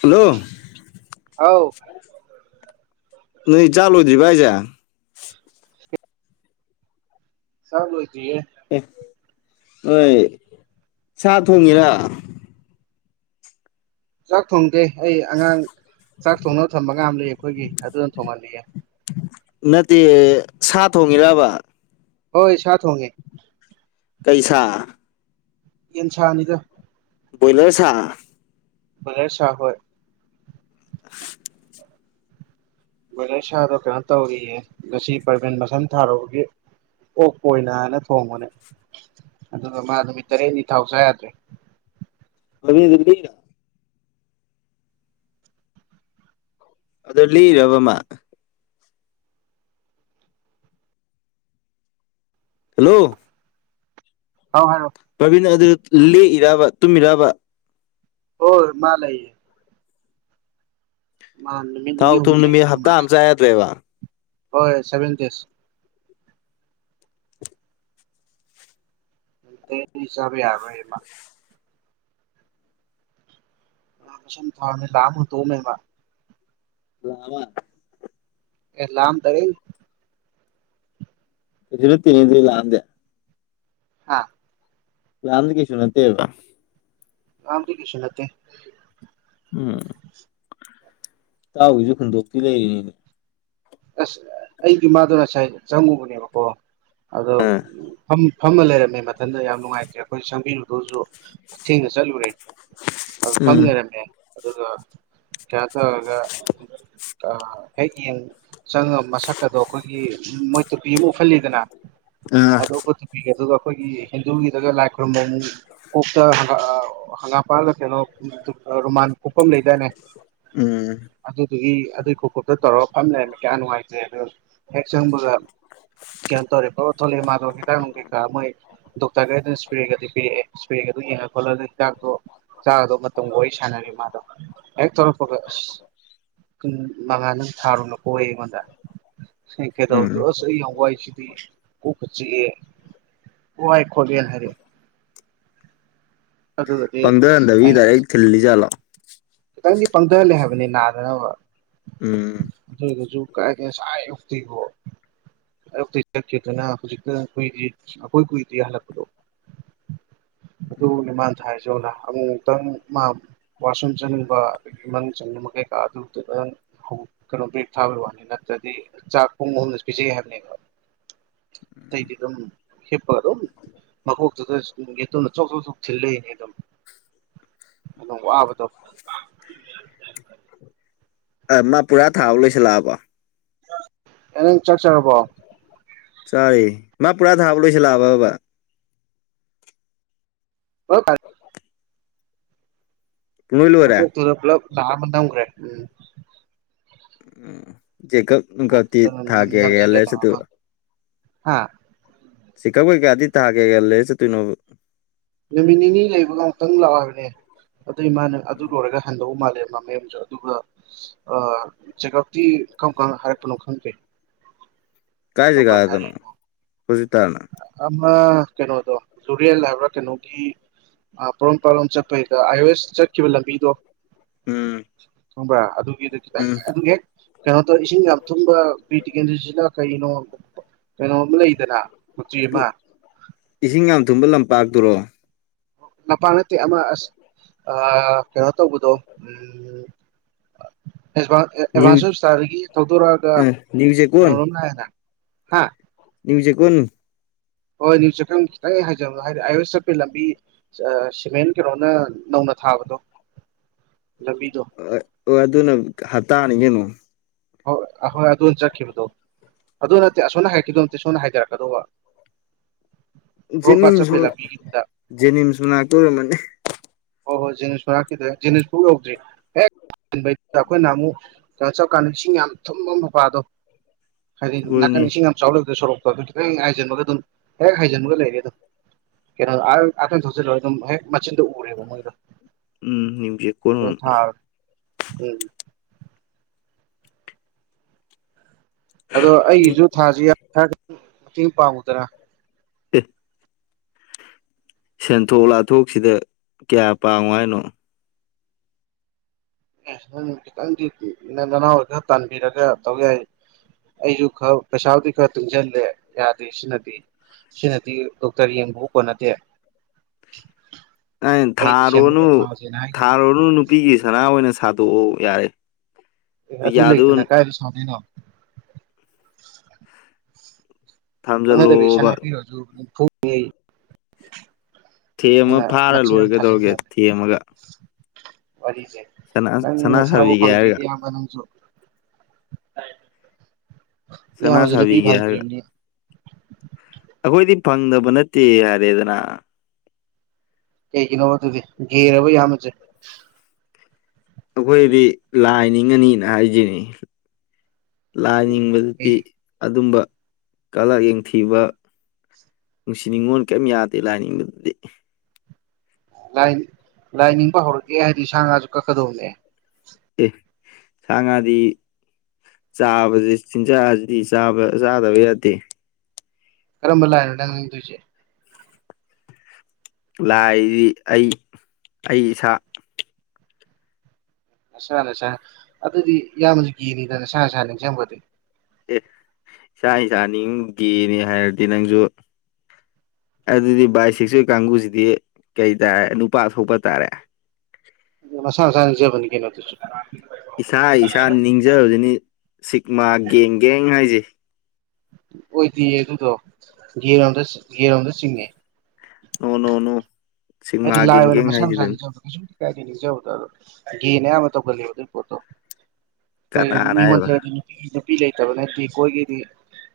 hello ꯍꯥꯎ ꯅꯣꯏ ꯆꯥ ꯂꯣꯏꯗꯔꯤꯕ ꯍꯥꯏꯁꯦ ꯆꯥꯡ ꯂꫭꯏꯗꯔꯤꯌꯦ ꯑꯦ ꯅꫭꯏ ꯁꯥ ꯊꯣꯡꯉꯤꯔ ꯆꯥꯛ ꯊꯣꯡꯗꯦ ꯑꯩ ꯑꯉꯥꯡ ꯆꯥꯛ ꯊꯣꯡꯅꯕ ꯊꯝꯕ ꯉꯥꯝ ꯂꯩ ꯑꯩꯈꯣꯏꯒꯤ ꯑꯗꯨꯅ ꯊꯣꯡꯍꯜꯂꯤꯑꯦ ꯅꯠꯇꯦ ꯁꯥ ꯊꯣꯡꯉꯤꯔꯕ ꯍꯣꯏ ꯁꯥ ꯊꫭꯡꯉꯤ ꯀꯩ ꯁꯥ ꯌꯦꯟꯁꯥꯅꯤꯗ ꯕꯣꯏꯂꯔ ꯁꯥ ꯕꯣꯏꯂꯔ ꯁꯥ ꯍꫭꯏ ꯕꯣꯏꯂꯔ ꯁꯥꯗꯣ ꯀꯩꯅꯣ ꯇꯧꯔꯤꯌꯦ ꯉꯁꯤ ꯄ꯭ꯔꯥꯕꯤꯟ ꯃꯁꯝ ꯊꯥꯔꯨꯕꯒꯤ ꯑꯣꯛꯄ ꯑꯣꯏꯅꯅ ꯊꯣꯡꯕꯅꯦ ꯑꯗꯨꯒ ꯃꯥ ꯅꯨꯃꯤꯠ ꯇꯔꯦꯠꯅꯤ ꯊꯥꯎ ꯆꯥ ꯌꯥꯗ꯭ꯔꯦ [unintelligible] ꯑꯗꯥ ꯂꯦꯡꯏꯔꯕ ꯃꯥ ꯍꯜꯂꯣ ꯍꯥꯎ ꯍꯥꯏꯔꯛꯑꯦ ꯄ꯭ꯔꯥꯕꯤꯟ ꯑꯗꯨꯗ ꯂꯦꯛꯏꯔꯕ ꯇꯨꯝꯃꯤꯔꯕ ꯍ ꯃꯥ ꯂꯩꯏꯌꯦꯦ ꯃꯥ ꯊꯥꯎ ꯅꯤꯅꯤ ꯊꯨꯝ ꯍꯨꯝꯅꯤ ꯅꯨꯃꯤꯠ ꯂꯩꯒꯗꯧ ꯍꯞꯇꯥ ꯃꯥꯜꯂꯦ ꯑꯃ ꯆꯥ ꯌꯥꯗ꯭ꯔꯣꯏꯦꯕ ꯍꯣꯏ ꯁꯦꯚꯦꯟ ꯗꯦꯁ ꯎ ꯇ ꯍ ꯆꯔ ꯌꯥꯔꯣꯏꯃ ꯊꯃꯤ ꯂꯝꯗꯣ ꯃꯃ ꯂꯃ ꯑꯦ ꯂꯝ ꯇꯔꯦ ꯂ ꯇꯤꯟꯅꯤꯗꯤ ꯂꯍꯗꯦ ꯑꯥ ꯥꯟꯗꯒꯤꯁꯨ ꯅ ꯇꯦꯕ ꯔꯝꯗꯤ ꯀꯁꯟꯂꯠꯇꯦ ꯎꯝ ꯇꯥꯎꯏꯁꯨꯦ ꯍꯨꯟꯗꯣꯛꯇꯤ ꯂꯩꯔꯤꯅꯤꯅꯦ ꯑꯁ ꯑꯩꯒꯤꯃꯗꯣ ꯉꯁꯥꯏ ꯆꯪꯉꯨꯕꯅꯦꯕꯀꯣ ꯑꯗꯣ ꯑꯥ ꯐꯝ ꯐꯝꯃ ꯂꯩꯔꯝꯃꯦ ꯃꯊꯟꯗ ꯌꯥꯝ ꯅꯨꯡꯉꯥꯏꯇ꯭ꯔꯦ ꯑꯩꯈꯣꯏ ꯆꯪꯕꯤꯔꯨꯗꯁꯨ ꯈꯨꯊꯦꯡꯗ ꯆꯠꯂꯨꯔꯦ ꯑꯗꯨ ꯎꯝ ꯐꯝꯅꯔꯝꯃꯦ ꯑꯗꯨꯒꯒ ꯈꯇꯑꯒ ꯑ ꯍꯦꯒ ꯌꯦ ꯆꯪꯉ ꯃꯁꯛ ꯑꯗꯣ ꯑꯩꯈꯣꯏꯒꯤ ꯃꯣꯏ ꯇꯨꯄꯤ ꯑꯃ ꯎꯍꯜꯂꯤꯗꯅ ꯑꯥ ꯑꯗꯨ ꯄꯦ ꯑꯗꯨꯒ ꯑꯩꯈꯣꯏꯒꯤ ꯍꯤꯟꯗꯨꯒꯤꯗꯒ ꯂꯥꯏ ꯈꯨꯣꯏꯔꯨꯝꯕ ꯑꯃꯨꯛ ꯎ ꯍ ꯍꯒꯥꯄꯥ ꯀꯩꯅꯣ ꯔꯣꯃꯥꯟ ꯀꯣꯛꯐꯝ ꯂꯩꯗꯅꯦ ꯎꯝ ꯑꯗꯨꯗꯨꯒꯤ ꯑꯗꯨꯏ ꯈꯨꯀꯨꯞꯇ ꯇꯧꯔꯒ ꯐꯝ ꯂꯩꯅꯦ ꯀꯌꯥ ꯅꯨꯡꯉꯥꯏꯖꯦ ꯑꯗꯨꯣ ꯍꯦꯛ ꯆꯪꯕꯒ ꯀꯍꯟꯇꯔꯦ ꯄꯣꯊ ꯃꯥ ꯍ ꯇꯅꯅꯨꯡꯀ ꯃꯣꯏ ꯗꯣꯛꯇꯔꯒꯩ ꯑꯗꯨꯣ ꯏꯁꯄꯔꯦꯒꯗꯤ ꯄꯤꯛꯦ ꯏꯁꯄꯔꯦꯒꯗꯨ ꯌꯦꯡꯉ ꯈꯣꯠꯂꯒ ꯍꯤꯗꯥꯛꯇꯣ ꯆꯥꯗꯧ ꯃꯇꯝ ꯋꯥꯔꯤ ꯁꯥꯟꯅꯔꯤ ꯃꯥꯗꯣ ꯍꯦꯛ ꯇꯧꯔꯛꯄꯒ ꯑꯁ ꯃꯉꯥ ꯅꯪ ꯊꯥꯔꯨꯅꯣ ꯍꯣꯏ ꯑꯩꯉꯣꯟꯗ ꯍ ꯀꯩꯗꯧꯔꯤꯒꯦ ꯎꯝ ꯑꯁ ꯑꯩ ꯌꯥꯎ ꯋꯥ ꯍꯥꯏꯁꯤꯗꯤ ꯀ ꯆꯤꯛꯑꯦ ꯋꯥꯏ ꯈꯣꯠꯂꯦꯅ ꯍꯥꯏꯔꯛꯦ ꯑꯗꯨ ꯑꯗ ꯈꯜꯂꯤꯖꯂ ꯈꯤꯇꯪꯗꯤ ꯄꯪꯊꯍꯜꯂꯦ ꯍꯥꯏꯕꯅꯤ ꯅꯥꯗꯅꯕ ꯎꯝ ꯑꯗꯨꯔꯁꯨ ꯑꯞꯛꯇ ꯆꯠꯀꯦꯗꯅ ꯍꯧꯖꯤꯛꯇ ꯑꯩꯈꯣꯏꯗꯤ ꯑꯩꯈꯣꯏ ꯀꯨꯏꯗ ꯍꯜꯂꯛꯄꯗꯣ ꯑꯗꯨꯅꯦꯃꯥꯟ ꯊ ꯍꯥꯏꯁꯤꯦ ꯑꯣꯂꯥ ꯑꯃꯨ ꯑꯃꯨꯛꯇꯪ ꯃꯥ ꯋꯥꯁꯔꯨꯝ ꯆꯅꯤꯡ ꯑꯗꯨꯗꯒꯤ ꯃꯅꯨꯡ ꯆꯟꯕ ꯀꯩꯀꯥ ꯑꯗꯨꯗꯨꯗ ꯀꯩꯅꯣ ꯭ꯔꯦꯛ ꯊꯥꯕꯒꯤ ꯋꯥꯅꯤ ꯅꯠꯇ꯭ꯔꯗꯤ ꯆꯥꯛ ꯄꯨꯡ ꯑꯍꯨꯝꯗꯁꯨ ꯄꯤꯖꯩ ꯍꯥꯏꯕꯅꯤ ꯇꯩꯗꯤꯒꯝ ꯍꯦꯄꯔꯣ ꯃꯀꯣꯛꯇꯨꯗ ꯑꯗꯨꯅ ꯆꯣꯛ ꯆꯣꯛ ꯆꯣꯛ ꯊꯤꯂꯛꯏꯅꯦ ꯑꯗꯨꯝ ꯑꯗꯨꯝ ꯋꯥꯕꯗꯣ ꯃꯥ ꯄꯨꯔꯥ ꯊꯥꯕ ꯂꯣꯏꯁꯤꯜꯂꯛꯑꯕꯣ ꯑꯦ ꯅꯪ ꯆꯥꯛ ꯆꯉꯔꯕꯣ ꯆꯔꯤꯦ ꯃꯥ ꯄꯨꯔꯥ ꯊꯥꯕ ꯂꯣꯏꯁꯤ ꯂꯥꯑꯕꯕꯕꯥ ꯑꯣ ꯄꯨꯡꯂꯣꯏ ꯂꯣꯏꯔꯦ ꯃꯀꯣꯛꯇꯨꯗ ꯄꯨꯂꯞ ꯂꯥꯛꯑ ꯑꯃ ꯅꯝꯈ꯭ꯔꯦ ꯎꯝ ꯎꯝ ꯆꯦꯛꯀꯞ ꯅꯨꯡꯀꯞꯇꯤ ꯃꯀꯣꯛꯇꯨꯗ ꯊꯥ ꯀꯦꯒꯦ ꯅꯝꯁꯤꯜꯂꯦ ꯂꯥꯛ ꯂꯩꯔꯁꯨꯠꯇ ꯑꯃ ꯍꯥ ꯁꯤꯀꯛ ꯀꯩ ꯀꯥꯗꯤ ꯊꯥꯒꯦꯒꯜꯂꯦ ꯆꯠꯇꯣꯏꯅꯣ ꯅꯨꯃꯤꯠ ꯅꯤꯅꯤ ꯂꯩꯕꯒ ꯑꯃꯨꯛꯇꯪ ꯂꯥꯛꯑꯣꯕꯅꯦ ꯑꯗꯨ ꯏꯃꯅ ꯑꯗꯨ ꯂꯣꯏꯔꯒ ꯍꯟꯗꯎ ꯃꯥꯜꯂꯦ ꯃ ꯃꯦꯝꯁꯨ ꯑꯗꯨꯒ ꯖꯦꯒꯞꯇꯤ ꯀꯔꯝ ꯀꯔꯝ ꯍꯥꯏꯔꯛꯄꯅꯣ ꯈꯪꯗꯦ ꯀꯥꯏ ꯀꯔꯝ ꯀꯥꯟ ꯖꯒꯥꯗꯅꯣ ꯍꯥꯏꯔꯛꯏꯅꯣ ꯍꯧꯖꯤꯛꯇꯥꯟ ꯑꯃ ꯀꯩꯅꯣꯗꯣ ꯖꯨꯔꯦꯜ ꯍꯥꯏꯕ꯭ꯔꯥ ꯀꯩꯅꯣꯒꯤ ꯑꯥ ꯄꯣꯔꯣꯝ ꯄꯥꯔꯠ ꯂꯣꯝ ꯆꯠꯄꯩꯗ ꯑꯥꯏ ꯑꯣ ꯑꯦꯁ ꯆꯠꯈꯤꯕ ꯂꯝꯕꯤꯗꯣ ꯎꯝ ꯈꯪꯕ꯭ꯔꯥ ꯑꯗꯨꯒꯤꯗ ꯈꯤꯇꯪ ꯎꯝ ꯑꯗꯨ ꯍꯦꯛ ꯀꯩꯅꯣ ꯇꯧ ꯏꯁꯤꯡ ꯌꯥꯝ ꯊꯨꯝꯕ ꯕꯤꯔ ꯇꯤꯀꯦꯟꯗꯔꯥꯖꯤꯅ ꯀꯩꯅꯣ ꯀꯩꯅꯣ ꯑꯃ ꯂꯩꯗꯅ ꯃꯨꯔꯇꯤ ꯑꯃ ꯏꯁꯤꯡ ꯌꯥꯝ ꯊꯨꯝꯕ ꯂꯝꯄꯥꯛꯇꯨꯔꯣ ꯂꯝꯄꯥꯛ ꯅꯠꯇꯦ ꯑꯃ ꯑꯁ ꯑꯥ ꯀꯩꯅꯣ ꯇꯧꯕꯗꯣ ꯎꯝ [unintelligible] ꯅ꯭ꯌꯨ ꯑꯦꯗꯚꯥꯟꯁ ꯍꯣꯁꯄꯤꯇꯥꯜꯗꯒꯤ ꯊꯧꯗꯣꯔꯛꯑꯒ ꯑꯥ ꯅ꯭ꯌꯨ ꯀꯩꯅꯣꯔꯣꯝ ꯂꯥꯛꯑꯦꯗ ꯍꯥ ꯅꯥꯌꯨ ꯆꯦꯛꯀꯣꯟ ꯍꯣꯏ ꯅꯤꯌꯨ ꯆꯦꯛꯀꯣꯟ ꯈꯤꯇꯪ ꯍꯥꯏꯖꯟꯕꯗꯣ ꯍꯥꯏꯗꯤ ꯑꯥꯏ ꯑꯣꯁ ꯑꯦꯁ ꯆꯠꯄꯩ ꯂꯝꯕꯤ ꯁꯤꯃꯦꯟ ꯀꯩꯅꯣꯅ ꯅꯧꯅ ꯊꯥꯕꯗꯣ ꯂꯝꯕꯤꯗꯣ ꯑꯣ ꯑꯗꯨꯅ ꯍꯞꯇꯥꯅꯤ ꯀꯩꯅꯣ ꯍꯣꯏ ꯑꯗꯣꯟ ꯆꯠꯈꯤꯕꯗꯣ ꯑꯗꯨ ꯅꯠꯇꯦ ꯑꯁꯣꯝꯅ ꯍꯥꯏꯈꯤꯗꯣ ꯅꯠꯇꯦ ꯁꯣꯝꯅ ꯍꯥꯏꯗꯔꯛꯀꯗꯧꯕ [inaudible] ꯖꯦꯅꯤꯝꯁꯁꯨ ꯆꯠꯄꯩ ꯂꯝꯕꯤꯒꯤꯗꯨꯗ ꯖꯦꯅꯤꯝꯁ ꯃꯅꯥꯛꯇ ꯑꯣꯏꯔꯝꯃꯅꯤ ꯍꯣꯏ ꯍꯣꯏ ꯖꯤꯅꯤꯝꯁ ꯃꯅꯥꯛꯀꯤꯗꯣ ꯖꯤꯅꯤꯝꯁꯐꯥꯎ ꯌꯧꯗ꯭ꯔꯤ ꯍꯦꯛ ꯑꯩꯈꯣꯏꯅ ꯅꯍꯥꯟꯃꯨꯛ ꯀꯩꯅꯣ ꯆꯞꯀꯥꯟꯗ ꯏꯁꯤꯡ ꯌꯥꯝ ꯊꯨꯝꯕ ꯃꯄꯥꯗꯣ ꯍꯥꯏꯗꯤ ꯅꯥꯀꯟ ꯍꯣꯏꯅꯦ ꯏꯁꯤꯡ ꯌꯥꯝ ꯆꯥꯎ ꯂꯩꯕ ꯁꯣꯔꯣꯛꯇ ꯑꯗꯨ ꯈꯤꯇꯪ ꯍꯥꯏꯖꯟꯕꯒ ꯑꯗꯨꯝ ꯍꯦꯛ ꯍꯥꯏꯖꯤꯟꯕꯒ ꯂꯩꯔꯦ ꯑꯗꯨꯝ ꯀꯩꯅꯣ ꯑꯥ ꯊꯧꯆꯤꯜꯂꯔꯣꯏ ꯑꯗꯨꯝ ꯍꯦꯛ ꯃꯆꯤꯟꯗꯣ ꯎꯔꯦꯕ ꯃꯣꯏꯗꯣ ꯎꯝ ꯅꯤꯌꯨꯆꯦꯛꯀꯣꯟ ꯑꯗꯨꯝ ꯊꯥ ꯎꯝ ꯑꯗꯣ ꯑꯩꯒꯤꯁꯨ ꯊꯥꯖꯤ ꯈꯔ ꯃꯇꯦꯡ ꯄꯥꯡꯉꯨꯗꯅ ꯑꯦ ꯁꯦꯟꯊꯣꯛ ꯂꯥꯊꯣꯛꯁꯤꯗ ꯀꯌꯥ ꯄꯥꯡꯉꯣ ꯍꯥꯏꯅꯣ ꯑꯦ ꯈꯤꯇꯪꯗꯤ ꯅꯪ ꯅꯅꯥꯎ ꯑꯣꯏꯅ ꯈꯔ ꯇꯥꯟꯕꯤꯔꯒ ꯇꯧ ꯌꯥꯏ ꯑꯩꯖꯨ ꯈꯔ ꯄꯩꯁꯥꯕꯨꯗꯤ ꯈꯔ ꯇꯨꯡꯁꯤꯜꯂꯦ ꯌꯥꯗꯦ ꯁꯤꯅꯗꯤ ꯁꯤꯅꯗꯤ ꯗꯣꯛꯇꯔ ꯌꯦꯡꯕꯕꯨ ꯀꯣꯟꯅꯗꯦ ꯑꯩꯅ ꯑꯩ ꯊꯥꯔꯣꯅꯨ ꯗꯤꯁꯦꯝꯕꯔꯗ ꯊꯥꯁꯦꯅ ꯍꯥꯏꯈꯤꯕꯅꯦ ꯊꯥꯔꯣꯅꯨ ꯅꯨꯄꯤꯒꯤ ꯁꯅꯥ ꯑꯣꯏꯅ ꯁꯥꯗꯣꯛꯎ ꯌꯥꯔꯦ ꯑꯦ ꯑꯗꯨ ꯂꯩꯇꯅ ꯌꯥꯗꯨ ꯀꯥꯏꯗ ꯁꯥꯗꯣꯏꯅꯣ ꯈꯪꯅꯗꯕꯤ ꯁꯟꯅꯥ ꯊꯝꯖꯜꯂꯣꯕ ꯄꯤꯔꯣꯖꯨ [unintelligible] ꯊꯦꯝꯃ ꯐꯥꯔ ꯂꯣꯏꯔꯦ ꯀꯩꯗꯧꯔꯒꯦ ꯊꯦꯝꯃꯒ ꯋꯥꯔꯤꯖꯦ ꯁꯅꯥ ꯅꯪ ꯁꯅꯥ ꯅꯁꯥꯕꯨ ꯁꯥꯕꯤꯒꯦ ꯍꯥꯏꯔꯒ ꯐꯪꯗꯔꯤꯕ ꯅꯪꯖꯨ ꯁꯅꯥ ꯏꯌꯥꯝꯕꯁꯨ ꯅꯨꯄꯤ ꯁꯕꯤꯒꯦ ꯍꯥꯏꯔꯒ ꯐꯪꯗ꯭ꯔꯤꯕꯅꯤ ꯑꯩꯈꯣꯏꯗꯤ ꯐꯪꯗꯕ ꯅꯠꯇꯦ ꯍꯥꯏꯔꯦꯗꯅ ꯀꯩꯒꯤꯅꯣꯕ ꯑꯗꯨꯗꯤ ꯒꯦꯔꯕ ꯏꯌꯥꯝꯕꯁꯦ ꯑꯩꯈꯣꯏꯗꯤ ꯂꯥꯏ ꯅꯤꯡꯉꯅꯤꯅ ꯍꯥꯏꯖꯤꯅꯤ ꯂꯥꯏ ꯀꯩ ꯅꯤꯡꯕꯁꯤꯗꯤ ꯑꯗꯨꯝꯕ ꯀꯂꯥꯂꯛ ꯌꯦꯡꯊꯤꯕ ꯅꯨꯡꯁꯤ ꯅꯨꯡꯉꯣꯜ ꯀꯔꯤꯝ ꯌꯥꯗꯦ ꯂꯥꯏꯅꯤꯡꯕꯗꯗꯤ ꯂꯥꯏ ꯂꯥꯏ ꯅꯤꯡꯕ ꯍꯧꯔꯛꯒꯦ ꯍꯥꯏꯗꯤ ꯁꯥ ꯉꯥꯁꯨ ꯀꯛꯀꯗꯧꯕꯅꯦ ꯑꯦ ꯁꯥ ꯉꯥꯗꯤ ꯆꯥꯕꯗꯤ ꯆꯤꯟꯖꯥꯛ ꯑꯁꯤꯗꯤ ꯆꯥꯕ ꯆꯥꯗꯕ ꯌꯥꯗꯦ ꯀꯔꯝꯕ ꯂꯥꯛꯅꯣ ꯅꯪ ꯅꯤꯡꯗꯣꯏꯁꯦ ꯂꯥꯏꯗꯤ ꯑꯩ ꯑꯩ ꯏꯁꯥ ꯅꯁꯥ ꯅꯁꯥ ꯑꯗꯨꯗꯤ ꯏꯌꯥꯝꯕꯁꯨ ꯒꯦꯅꯤꯗ ꯅꯁꯥꯅ ꯅꯁꯥ ꯅꯤꯡꯖꯕꯗꯤ ꯑꯦ ꯏꯁꯥ ꯏꯁꯥ ꯅꯤꯡ ꯒꯦꯅꯦ ꯍꯥꯏꯔꯗꯤ ꯅꯪꯖꯨ ꯑꯗꯨꯗꯤ ꯕꯥꯏ ꯁꯦꯛꯁꯨꯑꯦꯜ ꯀꯥꯡꯕꯨꯁꯤꯗꯤ ꯀꯩ ꯇꯔꯦ ꯅꯨꯄꯥ ꯊꯣꯛꯄ ꯇꯥꯔꯦ ꯃꯁꯥꯅ ꯃꯁꯥ ꯅꯤꯡꯖꯥꯕꯅꯤ ꯀꯩꯅꯣ ꯑꯗꯨꯁꯨ ꯏꯁꯥ ꯏꯁꯥ ꯅꯤꯡꯖꯕꯗꯨꯅꯤ ꯁꯤꯛꯃꯥ ꯒꯦꯡ ꯒꯦꯡ ꯍꯥꯏꯁꯦ ꯑꯣꯏꯗꯦꯌꯦ ꯑꯗꯨꯗꯣ ꯒꯦꯔꯣꯝꯗ ꯒꯦꯔꯣꯝꯗ ꯆꯤꯡꯉꯦ ꯅꯣ ꯅꯣ ꯅꯣ ꯁꯤꯛꯃꯥ ꯍꯥꯏꯗꯤ ꯂꯥꯏ ꯒꯦꯡ ꯑꯣꯏꯅ ꯒꯦꯡ ꯃꯁꯥ ꯃꯁꯥ ꯍꯥꯏꯁꯤꯗꯅꯤ ꯅꯤꯡꯖꯕꯗꯣ ꯀꯩꯁꯨꯕꯨꯗꯤ ꯀꯥꯏꯗꯦ ꯅꯤꯡꯖꯕꯗꯣ ꯑꯗꯣ ꯒꯦꯅ ꯑꯌꯥꯝꯕ ꯇꯧꯒꯜꯂꯦꯕ ꯑꯗꯨꯒꯤ ꯄꯣꯠꯇꯣ ꯑꯩꯈꯣꯏ ꯀꯅꯥꯅ ꯍꯥꯏꯕ ꯃꯤꯉꯣꯟꯗꯒꯗꯤ ꯅꯨꯄꯤ ꯅꯨꯄꯤ ꯂꯩꯇꯕ ꯅꯠꯇꯦ ꯀꯣꯏꯒꯦꯗꯤ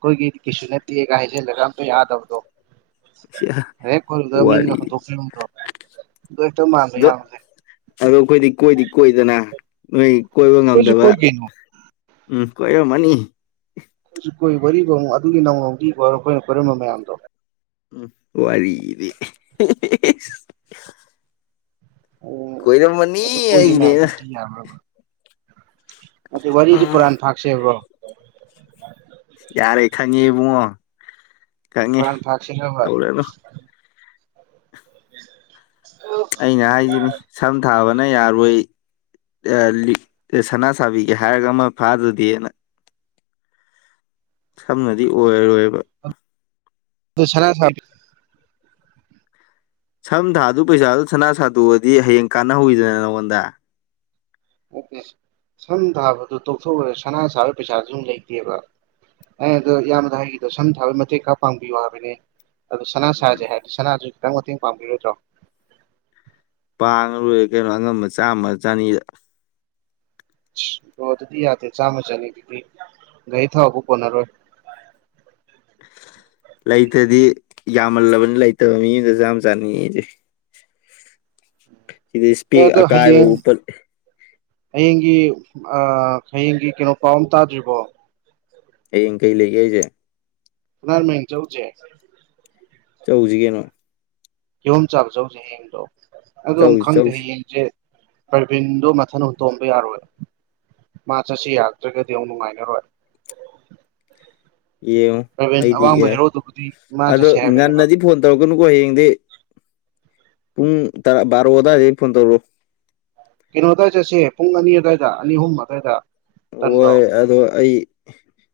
ꯀꯣꯏꯒꯦꯗꯤ ꯀꯩꯁꯨ ꯅꯠꯇꯒꯥꯏ ꯍꯥꯏꯖꯜꯂꯒ ꯑꯃꯇ ꯌꯥꯗꯕꯗꯣ ꯍꯦꯛ ꯀꯣꯏꯔꯨꯕꯗ ꯃꯤꯅꯒ ꯋꯥꯔꯤ ꯍꯨꯟꯗꯣꯛꯄꯤꯔꯝꯕꯗꯣ ꯑꯗꯨ ꯍꯦꯛꯇ ꯃꯥꯟꯕ ꯑꯗꯣ ꯏꯌꯥꯝꯕꯁꯦ ꯑꯗꯣ ꯑꯩꯈꯣꯏꯗꯤ ꯀꯣꯏꯗꯤ ꯀꯣꯏꯗꯅ ꯅꯣꯏ ꯀꯣꯏꯕ ꯀꯣꯏꯁꯨ ꯉꯝꯗꯕ ꯀꯣꯏ ꯀꯩꯅꯣ ꯎꯝ ꯀꯣꯏꯔꯝꯃꯅꯤ ꯑꯩꯈꯣꯏꯁꯨ ꯀꯣꯏ ꯋꯥꯔꯤꯕꯨ ꯑꯃꯨꯛ ꯑꯗꯨꯒꯤ ꯅꯧꯅ ꯑꯃꯨꯛ ꯂꯤꯈꯣ ꯍꯥꯏꯔꯣ ꯑꯩꯈꯣꯏꯅ ꯀꯣꯏꯔꯝꯕ ꯃꯌꯥꯝꯗꯣ ꯎꯝ ꯋꯥꯔꯤꯗꯤ [unintelligible] ꯎꯝ ꯀꯣꯏꯔꯝꯃꯅꯤ ꯑꯗꯨ ꯀꯣꯏꯒꯤ ꯍꯥꯏꯁꯤꯅꯤ ꯃꯌꯥꯝꯗꯨ ꯑꯩꯅ ꯂꯤ ꯅꯠꯇꯦ ꯋꯥꯔꯤꯁꯦ ꯄꯨꯔꯥꯟ ꯐꯥꯛꯁꯦꯕ꯭ꯔꯣ ꯌꯥꯔꯦ ꯈꯪꯉꯦ ꯏꯕꯨꯡꯉꯣ ꯈꯪꯉꯦ ꯄꯨꯔꯥꯟ ꯐꯥꯛꯁꯦꯕ ꯇꯧꯔꯅꯨ [inaudible] [unintelligible] ꯑꯩꯅ ꯍꯥꯏꯁꯤꯅꯤ ꯁꯝ ꯊꯥꯕ ꯅ ꯌꯥꯔꯣꯏ ꯑ ꯂꯤꯛ ꯁꯅꯥ ꯁꯥꯕꯤꯒꯦ ꯍꯥꯏꯔꯒ ꯑꯃ ꯐꯥꯗ꯭ꯔꯗꯤꯅ ꯁꯝꯅꯗꯤ ꯑꯣꯏꯔꯣꯏꯕ ꯑꯗꯨ ꯁꯅꯥ ꯁꯥ ꯁꯝ ꯊꯥꯗꯨ ꯄꯩꯁꯥꯗꯨꯅ ꯁꯅꯥ ꯁꯥꯗꯣꯛꯑꯗꯤ ꯍꯌꯦꯡ ꯀꯥꯟꯅꯍꯧꯋꯤꯗꯅ ꯅꯪꯉꯣꯟꯗ ꯑꯣꯀꯦ ꯁꯝ ꯊꯥꯕꯗꯨ ꯇꯣꯛꯊꯣꯛꯎꯅꯦ ꯁꯅꯥ ꯁꯥꯅꯕ ꯄꯩꯁꯥꯁꯨ ꯂꯩꯇꯦꯕ ꯑ ꯑꯗꯣ ꯏꯌꯥꯝꯕꯗ ꯍꯥꯏꯈꯤꯗꯣ ꯁꯝ ꯊꯥꯕꯩ ꯃꯇꯦꯛ ꯈꯔ ꯄꯥꯡꯕꯤꯌꯨ ꯍꯥꯏꯕꯅꯦ ꯑꯗꯣ ꯁꯅꯥ ꯁꯥꯁꯦ ꯍꯥꯏꯔꯗꯤ ꯁꯅꯥꯁꯨ ꯈꯤꯇꯪ ꯃꯇꯦꯡ ꯄꯥꯡꯕꯤꯔꯣꯏꯗ꯭ꯔꯣ ꯄꯥꯡꯉꯂꯣꯏꯔꯦ ꯀꯩꯅꯣ ꯑꯉꯝꯕ ꯆꯥꯝꯃ ꯆꯅꯤꯗ ꯕ꯭ꯔꯣ ꯑꯗꯨꯗꯤ ꯌꯥꯗꯦ ꯆꯥꯝꯃ ꯆꯅꯤꯗꯨꯗꯤ ꯒꯥꯔꯤ ꯊꯥꯎꯕꯥꯎ ꯀꯣꯟꯅꯔꯣꯏ ꯂꯩꯇ꯭ꯔꯗꯤ ꯌꯥꯝꯃꯜꯂꯕꯅꯤ ꯂꯩꯇꯕ ꯃꯤ ꯑꯃꯗ ꯆꯥꯝ ꯆꯥꯅꯤꯑꯁꯦ ꯏꯁꯄꯦꯛ ꯑꯦꯗꯣ ꯑꯀꯥꯏꯕ ꯍꯌꯦꯡ ꯎꯞꯄꯠ ꯍꯌꯦꯡꯒꯤ ꯑ ꯍꯌꯦꯡꯒꯤ ꯀꯩꯅꯣ ꯄꯥꯎ ꯑꯃ ꯇꯥꯗ꯭ꯔꯤꯕꯣ ꯍꯌꯦꯡ ꯀꯩ ꯂꯩꯒꯦ ꯍꯥꯏꯁꯦ ꯐꯨꯅꯥꯜ ꯃꯔꯤꯡ ꯆꯠꯂꯨꯁꯦ ꯆꯧꯁꯤ ꯀꯩꯅꯣ ꯀꯤꯍꯣꯝ ꯆꯥꯕ ꯆꯧꯁꯦ ꯍꯌꯦꯡꯗꯣ ꯑꯗꯣ ꯑꯃꯨꯛ ꯆꯧꯁꯤ ꯈꯪꯗꯦ ꯆꯧꯁꯤ ꯍꯌꯦꯡꯁꯦ ꯄꯔꯕꯤꯟꯗꯣ ꯃꯊꯟ ꯍꯨꯟꯇꯣꯛꯑꯝꯕ ꯌꯥꯔꯣꯏ ꯃꯥ ꯆꯠꯁꯤ ꯌꯥꯔꯛꯇ꯭ꯔꯒꯗꯤ ꯑꯃꯨꯛ ꯅꯨꯡꯉꯥꯏꯅꯔꯣꯏ ꯌꯦꯉꯣ ꯔꯕꯤꯟ ꯑꯩꯗꯤ ꯑꯋꯥꯡꯕ ꯌꯥꯏ ꯍꯦꯔꯣꯗꯨꯕꯨꯗꯤ ꯃꯥ ꯑꯗꯣ ꯆꯠꯁꯦ ꯍꯥꯏꯕꯅꯦꯕ ꯉꯟꯅꯗꯤ ꯐꯣꯟ ꯇꯧꯔꯛꯀꯅꯨꯀꯣ ꯍꯌꯦꯡꯗꯤ ꯄꯨꯡ ꯇꯔꯥ ꯕꯥꯔꯣ ꯑꯗꯨꯗꯥꯋꯥꯏꯗ ꯐꯣꯟ ꯇꯧꯔꯛꯑꯣ ꯀꯩꯅꯣ ꯑꯗꯨꯋꯥꯏ ꯆꯠꯁꯦ ꯄꯨꯡ ꯑꯅꯤ ꯑꯗꯨꯋꯥꯏꯗ ꯑꯅꯤ ꯑꯍꯨꯝ ꯑꯗꯨꯋꯥꯏꯗ ꯍꯣꯏ ꯇꯟꯕ꯭ꯔꯣ ꯑꯗꯣ ꯑꯩ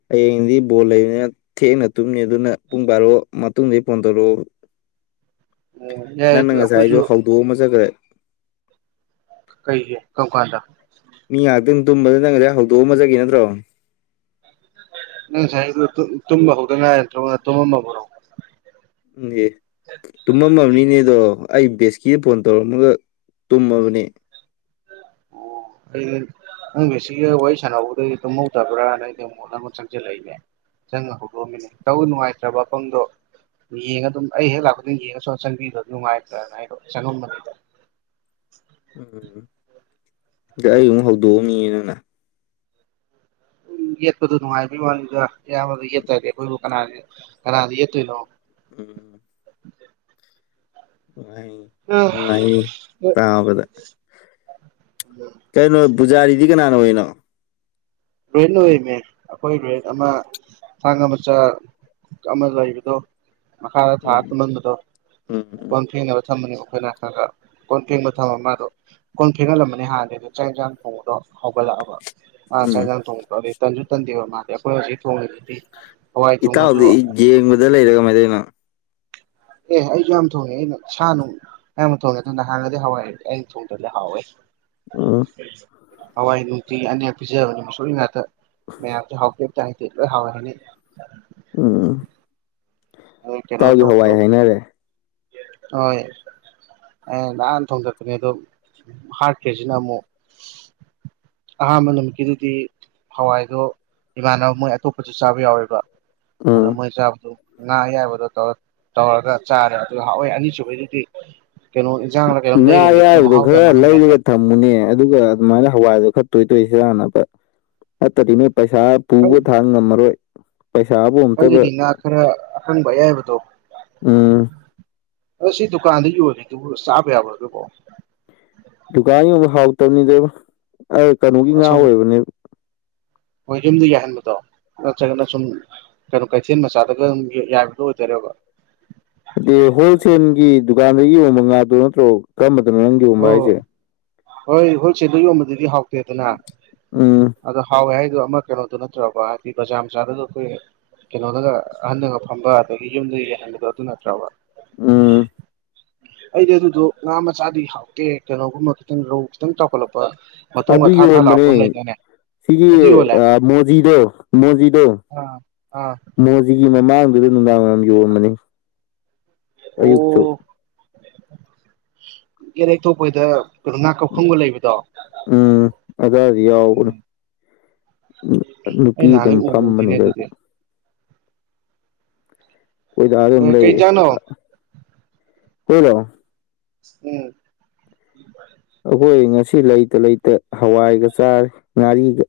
ꯍꯌꯦꯡꯗꯤ ꯕꯣꯜ ꯂꯩꯕꯅꯤꯅ ꯊꯦꯅ ꯇꯨꯝꯅꯤ ꯑꯗꯨꯅ ꯄꯨꯡ ꯕꯥꯔꯣ ꯃꯇꯨꯡꯗꯩ ꯐꯣꯟ ꯇꯧꯔꯛꯑꯣ ꯎꯝ ꯌꯥꯏ ꯅꯪꯅ ꯑꯗꯨ ꯉꯁꯥꯏ ꯑꯩꯈꯣꯏꯁꯨ ꯑꯩꯁꯨ ꯍꯧꯗꯣꯛꯑꯝꯃ ꯆꯠꯈ꯭ꯔꯦ ꯀꯩꯒꯤ ꯀꯝꯀꯥꯟꯗ ꯃꯤ ꯉꯥꯛꯇꯪ ꯇꯨꯝꯕꯗꯨꯗ ꯅꯪ ꯉꯁꯥꯏ ꯍꯧꯗꯣꯛꯑꯝꯃ ꯆꯠꯈꯤ ꯅꯠꯇ꯭ꯔꯣ ꯅꯪ ꯉꯁꯥꯏꯒꯤꯗꯨ ꯇꯨꯝꯕ ꯍꯧꯗ ꯉꯥꯏ ꯅꯠꯇ꯭ꯔꯣ ꯇꯨꯝꯃꯝꯃꯕꯔꯣ ꯈꯪꯗꯦ ꯇꯨꯝꯃꯝꯃꯕꯅꯤꯅꯦ ꯑꯗꯣ ꯑꯩ ꯕꯦꯁꯀꯤꯗ ꯐꯣꯟ ꯇꯧꯔꯝꯃꯒ ꯇꯨꯝꯃꯕꯅꯦ ꯑꯣ ꯑꯩ ꯅꯪ ꯕꯦꯁꯀꯤꯒ ꯋꯥꯔꯤ ꯁꯥꯟꯅꯍꯧꯕꯗ ꯑꯩꯗꯤ ꯇꯨꯝꯍꯧꯗꯕ꯭ꯔꯥꯅ ꯑꯩꯗꯤ ꯑꯃꯨꯛ [unintelligible] ꯆꯪꯁꯤꯜꯂꯛꯏꯅꯦ ꯆꯪꯅ ꯍꯧꯗꯣꯛꯑꯝꯃꯤꯅꯤ ꯇꯧꯕꯨ ꯅꯨꯡꯉꯥꯏꯇ꯭ꯔꯕ ꯑꯄꯪꯗꯣ ꯌꯦꯡꯉ ꯑꯗꯨꯝ ꯑꯩ ꯍꯦꯛ ꯂꯥꯛꯄ ꯈꯨꯗꯤꯡ ꯌꯦꯡꯉ ꯁꯨꯑ ꯆꯪꯕꯤꯗꯕꯗꯣ ꯅꯨꯡꯉꯥꯏꯔꯛꯇꯗꯅ ꯑꯩꯗꯣ ꯆꯪꯉꯝꯕꯅꯤꯗ ꯎꯝ ꯗ ꯑꯩ ꯑꯃꯨꯛ ꯍꯧꯗꯣꯛꯑꯝꯃꯤꯅꯦ ꯅꯪꯅ ꯁꯨꯝ ꯌꯦꯠꯄꯗꯨ ꯅꯨꯡꯉꯥꯏꯕꯒꯤ ꯋꯥꯅꯤꯗ ꯏꯌꯥꯝꯕꯗ ꯌꯦꯠꯇꯗꯤ ꯑꯩꯈꯣꯏꯕꯨ ꯀꯅꯥ ꯀꯅꯥꯗ ꯌꯦꯠꯇꯣꯏꯅꯣ ꯎꯝ ꯍ ꯑꯥ ꯂꯩ ꯇꯕꯗ ꯀꯩꯅꯣ ꯄꯨꯖꯥꯔꯤꯗꯤ ꯀꯅꯥꯅꯣ ꯑꯣꯏꯅꯣ ꯔꯦꯟꯦꯟ ꯂꯃꯦ ꯑꯩꯈꯣꯏ ꯔꯦꯟ ꯑꯃ ꯊꯥꯡ ꯃꯆꯥ ꯑꯃ ꯂꯩꯕꯗꯣ ꯃꯈꯥ ꯑ ꯍꯥ ꯎꯝ ꯅꯗꯣ ꯎꯝ ꯀꯣꯟ ꯐꯦꯡꯅꯕ ꯊꯝꯝꯕꯅꯤ ꯑꯩꯈꯣꯏꯅ ꯈꯔ ꯈꯔ ꯀꯣꯟ ꯐꯦꯡꯕ ꯊꯝꯃ ꯃꯥꯗꯣ ꯀꯣꯟ ꯊꯦꯡꯒꯠꯂꯝꯕꯅꯦ ꯍꯥꯟꯅꯗꯤ ꯑꯗꯨ ꯆꯥꯛ ꯌꯦꯟ ꯆꯥꯡ ꯊꯣꯡꯕꯗꯣ ꯍꯧꯒꯠꯂꯛꯑꯕ ꯎꯝ ꯎꯝ ꯍꯛꯆꯖꯥꯡ ꯊꯣꯡ ꯑꯗꯩ ꯇꯟꯖꯨ ꯇꯟꯗꯦꯕ ꯃꯥꯜꯜꯂꯤꯦ ꯑꯩꯈꯣꯏ ꯍꯧꯖꯤꯛ ꯊꯣꯡꯉꯤꯁꯤꯗꯤ ꯏꯇꯥꯎꯗꯤ ꯌꯦꯡꯕꯗ ꯂꯩꯔ ꯀ ꯃꯥꯏꯗꯩꯅꯣ ꯑꯦ ꯑꯩꯁꯨ ꯌꯥꯝ ꯊ ꯊꯣꯛꯉꯩꯅ ꯁꯅꯅꯨꯡ ꯍ ꯊꯣꯡꯦ ꯍꯗꯗꯤ ꯍꯋꯥꯏ ꯊꯣꯡ ꯇꯔ ꯍꯋꯥꯦ ꯎꯝ ꯍꯋꯥꯏꯗꯨꯨꯇꯤ ꯑꯅꯦꯛ ꯄꯤꯖꯕꯅꯤ ꯃꯁꯣꯛꯒꯤ ꯉꯥꯛꯇ ꯃ ꯍꯥꯎꯞ ꯍꯥꯏꯂ ꯍꯔ ꯎꯝ ꯏꯇꯥꯎꯒꯤ ꯍꯋꯥꯏ ꯍꯥꯏꯅꯔꯦ ꯍ ꯑꯩꯅ ꯅꯍꯥꯟ ꯊꯣꯡꯗꯛꯄꯅꯦ ꯑꯗꯣ ꯍꯥꯠꯀ꯭ꯔꯔꯤꯁꯤꯅ ꯑꯃꯨꯛ ꯑꯅꯝ ꯀꯗꯗꯤ ꯍꯋꯥꯏꯗꯣ ꯏꯃꯥꯟꯅꯕ ꯃꯣꯏ ꯑꯇꯣꯞꯄꯁꯨ ꯆꯥꯕ ꯌꯥꯎꯋꯦꯕ ꯑꯗꯣ ꯎꯝ ꯃꯣꯏ ꯆꯥꯕꯗꯨ ꯉꯥ ꯑꯌꯥꯏꯕꯗꯣ ꯇꯧꯔꯒ ꯆꯥꯔꯦ ꯑꯗꯨꯒ ꯍꯋꯥꯣꯏ ꯑꯅꯤꯁꯨꯕꯩꯗꯨꯗꯤ ꯀꯩꯅꯣ ꯏꯟꯖꯥꯡꯅ ꯀꯩꯅꯣꯝ ꯂꯩꯔꯨꯕꯅꯤ ꯑꯗꯨꯅ ꯃꯍꯥꯎꯗ ꯃꯥꯡꯍꯟꯕ ꯍꯥꯏꯇꯥꯔꯦ ꯆꯪꯃꯨꯅꯦ ꯑꯗꯨꯒ ꯑꯗꯨꯃꯥꯏꯅ ꯍꯋꯥꯏꯗꯣ ꯈꯠꯇꯣꯏ ꯇꯣꯏꯁꯤꯔꯥ ꯐꯠꯇꯗꯤ ꯅꯣꯏ ꯄꯩꯁꯥ ꯄꯨꯕ ꯊꯥꯡ ꯉꯝꯃꯔꯣꯏ ꯄꯩꯁꯥꯕꯨ ꯑꯝꯇꯕ ꯈꯜꯜꯂꯤꯅꯤ ꯉꯥ ꯈꯔ ꯑꯀꯪꯕ ꯑꯌꯥꯏꯕꯗꯣ ꯎꯝ ꯑ ꯁꯤ ꯗꯨꯀꯥꯟꯗ ꯌꯣꯔꯤꯗꯨꯕꯨ ꯆꯥꯕ ꯌꯥꯕ꯭ꯔꯗꯕꯣ ꯗꯨꯀꯥꯟ ꯌꯣꯟꯕ ꯍꯥꯎꯔꯛꯇꯕꯅꯤꯗꯕ ꯑꯩ ꯀꯩꯅꯣꯒꯤ ꯉꯥ ꯑꯁꯧꯕ ꯑꯣꯏꯕꯅꯦꯕ ꯍꯣꯏ ꯌꯨꯝꯗ ꯌꯥꯏꯍꯟꯕꯗꯣ ꯅꯠꯇ꯭ꯔꯒꯅ ꯁꯨꯝ ꯀꯩꯅꯣ ꯀꯩꯊꯦꯜ ꯃꯆꯥꯗꯒ ꯑꯗꯨꯝ ꯌꯥꯏꯕꯗꯣ ꯑꯣꯏꯗꯔꯦꯕ ꯑꯗꯤ ꯍꯣꯜꯁꯦꯜꯒꯤ ꯗꯨꯀꯥꯟꯗꯒꯤ ꯌꯣꯟꯕ ꯉꯥꯗꯣ ꯅꯠꯇ꯭ꯔꯣ ꯀꯔꯝꯕꯗꯅꯣ ꯅꯪꯒꯤ ꯌꯣꯟꯕ ꯍꯥꯏꯁꯦ ꯑꯣ ꯍꯣꯏ ꯍꯣꯜꯁꯦꯜꯗ ꯌꯣꯟꯕꯗꯗꯤ ꯍꯥꯎꯇꯦ ꯑꯗꯨꯅ ꯑꯥ ꯑꯗꯣ ꯍꯥꯎꯋꯦ ꯍꯥꯏꯗꯣ ꯑꯃ ꯀꯩꯅꯣꯗꯨꯣ ꯅꯠꯇ꯭ꯔꯕ ꯍꯥꯏꯗꯤ ꯕꯖꯥꯔ ꯃꯆꯥꯗꯨꯗ ꯑꯩꯈꯣꯏ ꯀꯩꯅꯣꯅꯒ ꯑꯍꯟꯅꯗꯒ ꯐꯝꯕ ꯑꯗꯒꯤ ꯌꯨꯝꯗ ꯌꯍꯟꯕꯗꯣ ꯑꯗꯨ ꯅꯠꯇ꯭ꯔꯕ ꯎꯝ ꯑꯩꯗꯤ ꯑꯗꯨꯗꯣ ꯉꯥ ꯃꯆꯥꯗꯤ ꯍꯥꯎꯇꯦ ꯀꯩꯅꯣꯒꯨꯝꯕ ꯈꯤꯇꯪ ꯔꯧ ꯈꯤꯇꯪ ꯆꯥꯎꯈꯠꯂꯛꯄ ꯃꯇꯨꯡ ꯑꯗꯨ ꯑꯊꯥ ꯊꯥ ꯂꯥꯛꯄ ꯑꯃ ꯌꯣꯟꯕꯅꯦ ꯂꯩꯅꯅꯦ ꯁꯤꯒꯤ ꯃꯣꯖꯤꯗꯣ ꯃꯣꯖꯤꯗꯣꯖꯤ ꯑꯥ ꯑꯥ ꯁꯤꯒꯤ ꯃꯃꯥꯡꯗꯨꯗ ꯅꯨꯡꯗꯥꯡ ꯋꯥꯏꯔꯝ ꯌꯣꯟꯝꯕꯅꯤ ꯑꯌꯨꯛꯁꯨ ꯏꯔꯦꯛ ꯊꯣꯛꯄꯗ ꯀꯩꯅꯣ ꯉꯥ ꯀꯧꯈꯪꯕ ꯂꯩꯕꯗꯣ ꯎꯝ ꯑ ꯑꯗꯨ ꯌꯥꯎꯅ ꯎꯝ ꯅꯨꯄꯤ ꯑꯩ ꯑꯗꯨꯝ ꯅꯍꯥꯟꯒꯩ ꯎꯕꯨ ꯎꯗꯦꯅꯦ ꯐꯝꯕꯅꯤꯗ ꯑꯗꯨꯗꯤ ꯀꯣꯏꯗ ꯑꯗꯨꯝ ꯎꯝ ꯀꯩ ꯂꯩꯔꯤ ꯏꯟꯖꯥꯡꯅꯣ ꯀꯣꯏꯔꯣ ꯎꯝ ꯑꯩꯈꯣꯏ ꯉꯁꯤ ꯂꯩꯇ ꯂꯩꯇ ꯍꯋꯥꯏꯒ ꯆꯥꯔꯦ ꯉꯥꯔꯤꯒ